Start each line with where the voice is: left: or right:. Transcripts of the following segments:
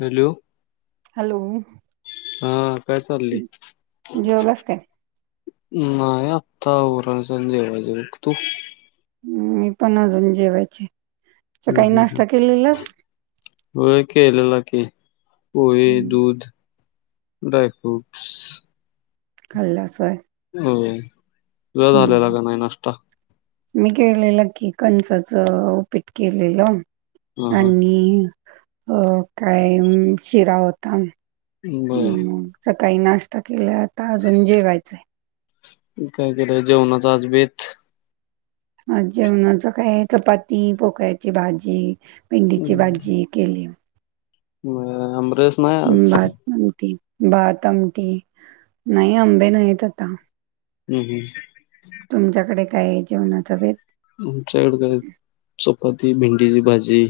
left: Hello.
right: Hello.
left: हा काय चाललय?
right: जेवलास काय
left: नाही आत्ता आवरायचं आणि जेवायचं तू.
right: मी पण अजून जेवायची,
left: हम्म
right: सकाळी
left: हम्म
right: नाश्ता केलेलास?
left: हम्म होय केलेला की, पोहे, दूध, ड्रायफ्रुटस.
right: खाल्लास होय.
left: हो, तुझा झालेला का नाही नाष्टा?
right: मी केलेलं की कंणसाच उपीट केलेलं,
left: हा हा
right: आणि अ काय शिरा होता.
left: बर.
right: काही नाश्ता केला आता अजून जेवायचंय.
left: काय केलं जेवणाच आज बेत?
right: आज जेवणाच काय, चपाती, पोकळ्याची भाजी. भेंडीची
left: हम्म
right: भाजी केली.
left: आमरस नाही आज?
right: भात आमटी भात, आमटी नाही, आंबे नाहीत आता.
left: हम्म हम्म.
right: तुमच्याकडे काय जेवणाचा बेत?
left: आमच्याकड काय चपाती, भेंडीची भाजी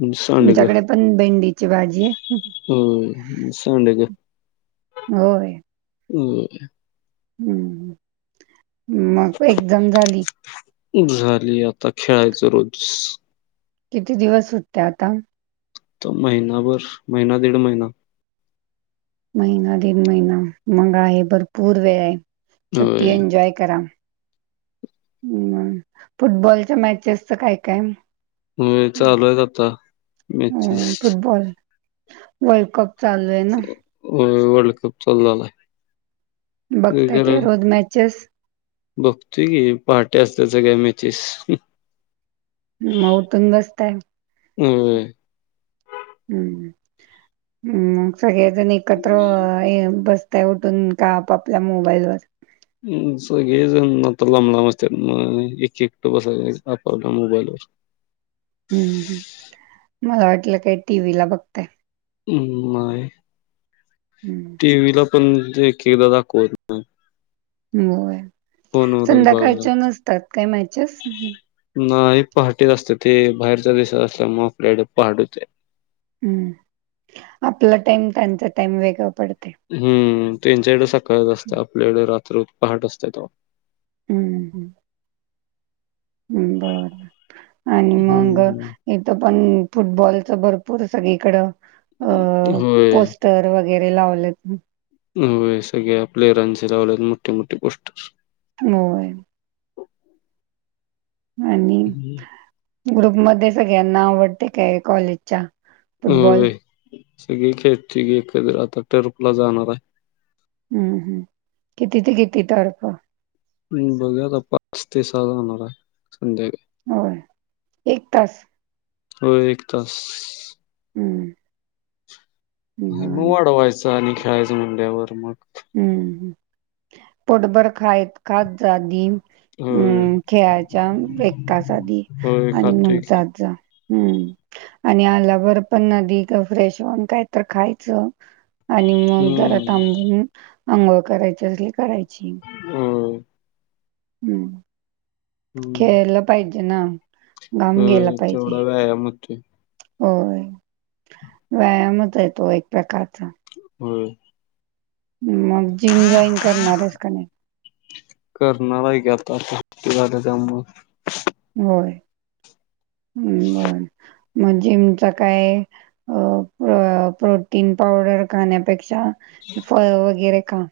left: आणि
right: तुमच्याकडे पण भेंडीची भाजी आहे.
left: हं सांडग्या
right: होय.
left: ह
right: हम् मग
left: झाली आता खेळायचं रोज
right: किती दिवस सुट्या आता
left: त महिनाभर महिना दीड महिना
right: महिना दीड महिना मंग आहे. भरपूर वेळ आहे. सुट्टी
left: होय
right: एन्जॉय करा. हम् फुटबॉलच्या मॅचेस च काय? काय?
left: होय चालू आहेच आता
right: अ
left: मॅचेस
right: फुटबॉल वर्ल्ड कप चालू आहे ना?
left: हो वर्ल्ड कप चालू झालाय ते
right: बघताय काय?
left: खरं
right: रोज मॅचेस,
left: बघतोय की, पहाटे असल्यात सगळ्या मॅचेस
right: म, उटून बसताय
left: होय
right: हम्म हम्म मग सगळे जण एकत्र बस ता उठून का, आपापल्या, मोबाईल वर
left: सगळे जण आता लांबलाब असत्यात म एक एकट बसाएच आपपल्या मोबाईलवर
right: हम्म ह मला वाटलं काय टीव्ही ला बघताय
left: हम्म नाही
right: हम्म.
left: टी व्ही ला पण के दादा को,
right: हो
left: बघायला लागतं
right: संध्याकाळच्या नसतात कायं मॅचेस?
left: पहाटे असते ते बाहेरच्या, दिशात असल्या मग आपल्याडे पहाट होते
right: हम्म आपला टाईम त्यांचा टाईम वेगळा पडतो.
left: हम्म त्यांच्याकडे सकाळच असते. आपल्याकडे रात्र पहाट असत तो.
right: बर, आणि मग,
left: हम्म
right: इथं पण फुटबॉलच भरपूर पुरं सगळीकड अ
left: होय
right: पोस्टर वगैरे लावलेत
left: हो सगळ्या प्लेअरांचे लावल्यात मोठे मोठे पोस्टर.
right: होय. आणि ग्रुप मध्ये सगळ्यांना आवडते काय कॉलेजच्या फुटबॉल
left: सगळी खेळची की एकद आता टर्प ला जाणार आहे.
right: हम्म हम्म किती ते किती तर्फ?
left: हम् बघूया आता पाच ते सहा जाणार आहे संध्या.
right: होय एक तास
left: होय एक तास.
right: हं.
left: मग
right: बरं.
left: वाढवायचं आणि खेळायचं म्हंल्यावर मग,
right: हम्म पोटभर खाय खात जा आदी
left: होय
right: हम्म खेळायच्या एक तास आधी
left: होय
right: आणि मग
left: खातोय की
right: जात जा. हम्म आणि आलावर पण आदी फ्रेश हून काय तर खायचं आणि मग जरा
left: हम्म
right: थांबून अंगोळ करायच असली तर करायची.
left: होय
right: हम्
left: हम्म
right: खेळलं पाहिजे ना. घाम गेला
left: होय
right: पाहिजे.
left: तेवढा व्यायाम होतोय
right: होय, व्यायामच हाय तो एक प्रकारचा.
left: होय.
right: मग जिम जॉईन करणार आहेच का नाही?
left: करणार आहे, की आता सुट्टी झाल्या त्यामुळं
right: होय, हम्म होय. मग जिमच काय? अ प्रोटीन पावडर खाण्यापेक्षा फळ वगैरे खा.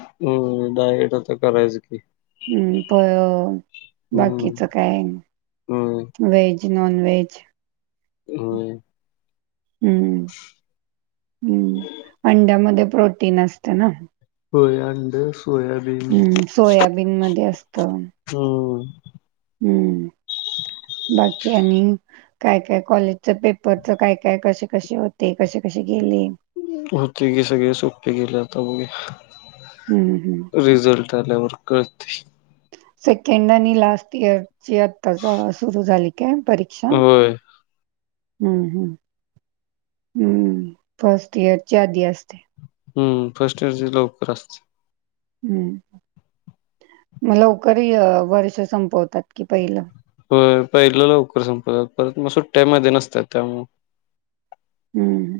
left: हम्म डाईट आता करायच की.
right: हम्म प
left: हम्म
right: बाकीच काय
left: होय
right: आणि व्हेज नॉनव्हेज
left: नाही.
right: हम्म, हम्म. अंड्यामध्ये प्रोटीन असतं ना?
left: होय आंड, सोयाबीन
right: हम्म सोयाबीन मध्ये असतं
left: हम्म.
right: हम्म. बाकी आणि? काय, काय कॉलेजच पेपरच काय, काय कसे कसे होते, कसे कसे गेले?
left: होते की सगळे सोपे गेले आता बघुया.
right: हम्म, हम्म.
left: आल्यावर कळतंय.
right: सेकंड आणि लास्ट इयरची आता सुरू झाली काय परीक्षा?
left: होय
right: हम्म, हम्म, हम्म.
left: हम्म, फर्स्ट इयरची लवकर असते.
right: हम्म, मग हे लवकर वर्ष संपवतात कि पहिलं.
left: होय पहिलं लवकर संपवत्यात, परत मग सुट्ट्या मध्ये नसत्यात त्यामुळं.
right: हम्म.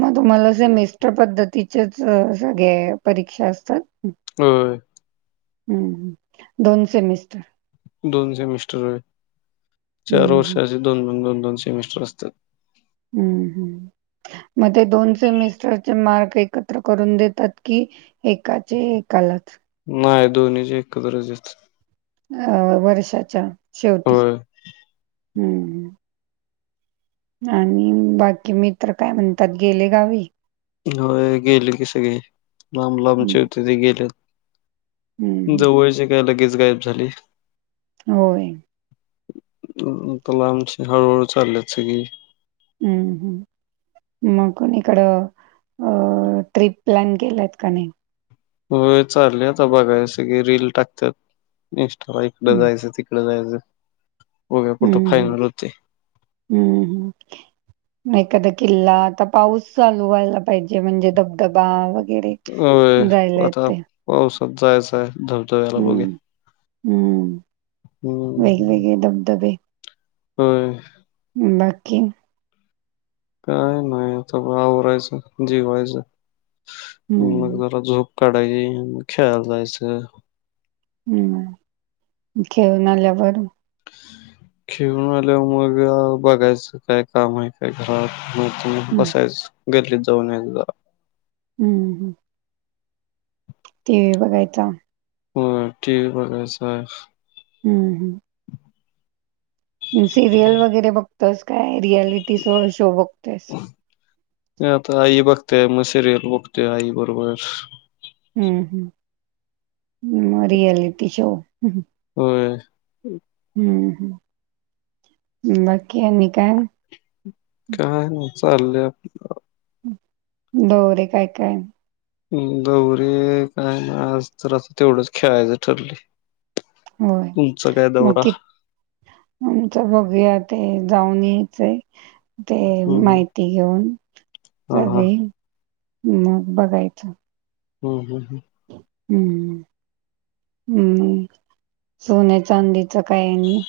right: मग तुम्हाला असे मिस्ट पद्धतीचेच सगळे परीक्षा असतात?
left: होय.
right: हम्म, दोन सेमिस्टर.
left: दोन सेमिस्टर होय. चार
right: हं, हं.
left: वर्षाचे दोन, दोन, दोन. दोन सेमिस्टर असत्यात.
right: हम्म, हम्म. मग ते दोन सेमिस्टरचे मार्क एकत्र करून देतात, की एकाचे एकालाच?
left: नाही दोन्हीचे एकत्रच देत्यात.
right: अ वर्षाच्या शेवटी, हम्म. आणि बाकी मित्र काय म्हणतात गेले गावी?
left: होय गेले की सगळे, लांब
right: हं,
left: लांबचे होते ते गेल्यात.
right: हं, हं.
left: जवळचे काय लगेच गायब झाली.
right: होय.
left: मग आता लांबची हळूहळू चालल्यात सगळी.
right: हम्म, हम्म. मग कुणीकडं अ ट्रिप प्लॅन केलात काय नाही?
left: होय चाललंय आता बघायच सगळे रील टाकत्यात. नेक्स्ट कवा इकडं जायचं, तिकड जायचं. बघूया कुठं
right: हम्म, हम्म.
left: फायनल होते
right: हम्म, हम्म मग एखाद किल्ला, आता पाऊस चालू व्हायला पाहिजे म्हणजे धबधबा वग
left: होय. आता पावसात जायच हाय धबधब्याला बघुया.
right: हम्म, हम्म, ‌वेगवेगळे धबधबे.
left: होय.
right: बाकी?
left: काय नाही आता आवरायचं, जेवायचं, मग
right: हम्म,
left: जरा झोप काढायची मग खेळायला जायचं.
right: हम्म. खेळून आल्यावर?
left: खेळून आल्यावर मग बघायचं काय काम आहे काय घरात. मग तून
right: हम्म,
left: बसायचं गल्लीत जाऊन एक जरा.
right: हम्म हम्म. टेव्ही बघायचा.
left: होय टीव्ही बघायचा.
right: हम्म हम्म. सिरियल वगैरे बघतोस काय? रियालिटी शो शो बघतोयेस?
left: सिरीयल बघतोय आई बरोबर
right: हम्म हम् ह् रियालिटी शो
left: होय
right: हम् ह बाकी आनी काय
left: चाललय आपल
right: दोरे काय काय
left: दौरे काय नाहि आज तर असं तेवढंच खेळायचं ठरले
right: होय
left: तुमचं काय
right: मग
left: दौरा
right: कि आमचं बघूया ते जाऊन यायचंय ते
left: हम्म
right: माहिती घेऊन
left: हा हा
right: सगळी मग बघायचं
left: हो हो हो
right: हम्म हम्म सोन्या चांदीच काय आणी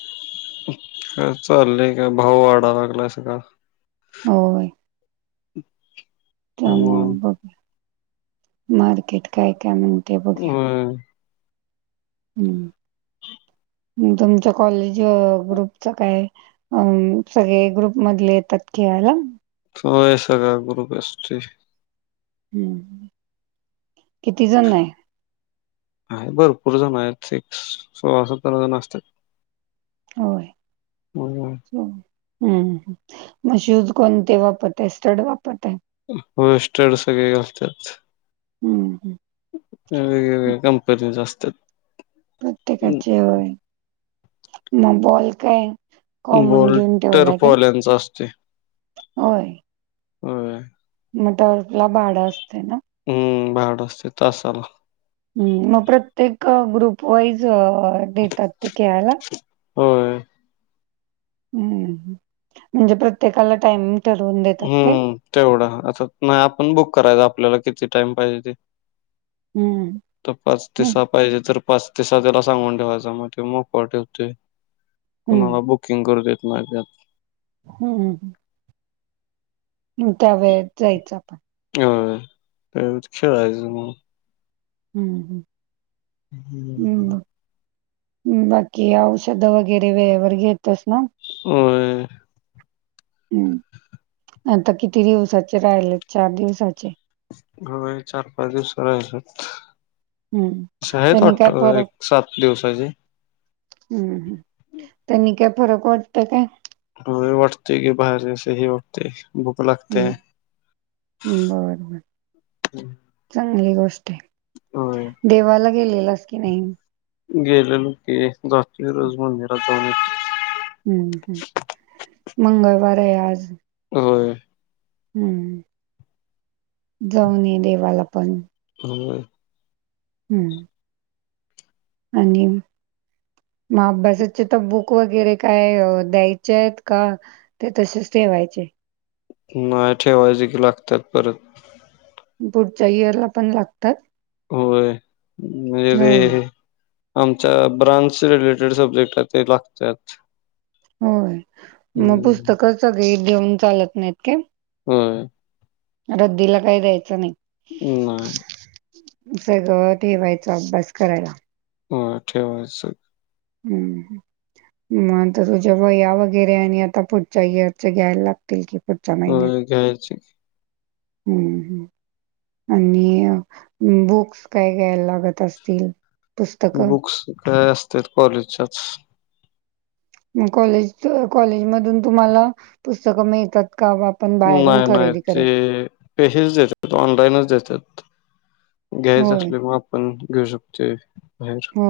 left: काय चाललय काय भाव वाढा लागलाय स
right: होय
left: जे [unintelligible]
right: च मग बघ मार्केट काय काय म्हण
left: होय
right: हम्म तुमच्या कॉलेज ग्रुपच काय अ सगळे ग्रुप मधले येतात कि हँलो
left: होय सगळा ग्रुप असतोय
right: हम् किती जण आहे
left: आहे भरपूर जण आहेत सिक्स सोळा सतरा जण असतात
right: होय
left: हम्
right: हम्म मग शूज कोणते वापरतय स्टड वापरतय
left: होय स्टड सगळे असतात
right: हम्म
left: वेगवेगळ्या कंपनी असतात
right: प्रत्येकाचे म ब काय [unintelligible] कॉमन घेऊन
left: बल्टर
right: ठेवलाय काय
left: फॉल्याचा असतोय
right: होय मग ट्रायवल्स ला भाड असते ना
left: हम्म भाड असतय तासाला
right: ह् मग प्रत्येक ग्रुप वाईज देतात ते खेळायला
left: होय
right: हम्म म्हणजे प्रत्येकाला टाइम
left: हम्म तेवढं आता नाही आपण बुक करायचं आपल्याला किती टाइम पाहिजे ते
right: हं
left: तर पाच ते
right: हं
left: सहा पाहिजे तर पाच ते सा त्याला सांगून ठेवायच मग ते मोक ठेवते कुणाला बुकिंग करून देत लागत [unintelligible]
right: हम्म हम् ह् हम् त्या वेळेत जायचं आपण
left: हो तेव खेळायच मग
right: हम्म हम्म
left: हम् ह [unintelligible]
right: ह् बाकी औषध वगैरे वेळेवर घेतेस ना?
left: होय
right: हम्म आता किती दिवसाचे राहिले चार दिवसाचे?
left: हो चार पाच दिवसाचे राहिलेत.
right: हं
left: आहेत
right: त्यांनी
left: वाटत
right: काय
left: एक सात दिवसाचे.
right: हम्म ह त्यांनी काय फरक वाटतोय का?
left: होय वाटते गी बाहेरसही वाटते.
right: हम्म बर बर चग चांगली गोष्ट
left: होय.
right: आहे देवाला गेलेलाच कि नाही?
left: गेलेलो की दसवी रोज म मरा जाऊन य.
right: हं, हं. मंगळवार आहे आज.
left: होय
right: हम्म जाऊन ये देवाला पण.
left: हो
right: हम्म आणि मग अभ्यासाचे तर बुक वगैरे काय द्यायचे आहेत का ते तशेच ठेवायचे.
left: नाही ठेवायचे की लागतात परत.
right: पुढच्या इयरला पण लागतात?
left: होय रे
right: होय,
left: [unintelligible] आमच्या ब्रांच रिलेटेड सब्जेक्ट ते लागतात.
right: होय मग
left: हम्म
right: पुस्तक सगळी देऊन चालत नाहीत का?
left: होय
right: रद्दीला काही द्यायचं नाही.
left: नाही.
right: सगळं ठेवायचं अभ्यास करायला.
left: ह ठेवायच सगळं.
right: हम्म मग तर तुझ्या वया वगैरे आणि आता पुढच्या इअरच घ्यायला लागतील कि?
left: हो घ्यायच.
right: हम्म हम्म आणि बुक्स काय घ्यायला लागत असतील. पुस्तकं
left: बुक्स काय असतत्यात कॉलेजच्याच.
right: ग कॉलेज कॉलेज मधून तुम्हाला पुस्तक मिळतात. का आपण बाहेरून
left: नाही नाही
right: खरेदी
left: ते
right: करेल?
left: पेहीच देतात ऑनलाईनच देतात. घ्यायच
right: होय
left: असल्या म आपण घेऊ शकतोय. बाहेर
right: हो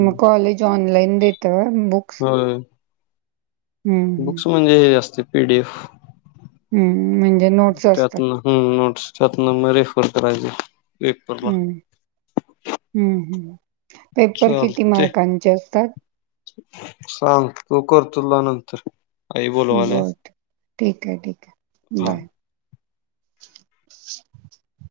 right: मग कॉलेज ऑनलाइन देत बुक्स.
left: होय
right: हम्म हम्म.
left: बुक्स म्हणजे हे जास्ते पीडीएफ.
right: हम्म म्हणजे नोट्स असतात
left: त्यातन हम नोट्स त्यातन म रेफर करायची.
right: हम्म हम्म हम्म पेपर किती
left: चालतय
right: मार्कांचे असतात?
left: सांगतो कर तुला नंतर. तर
right: बर ठीक आहे ठीक आहे बाय. [inaudible]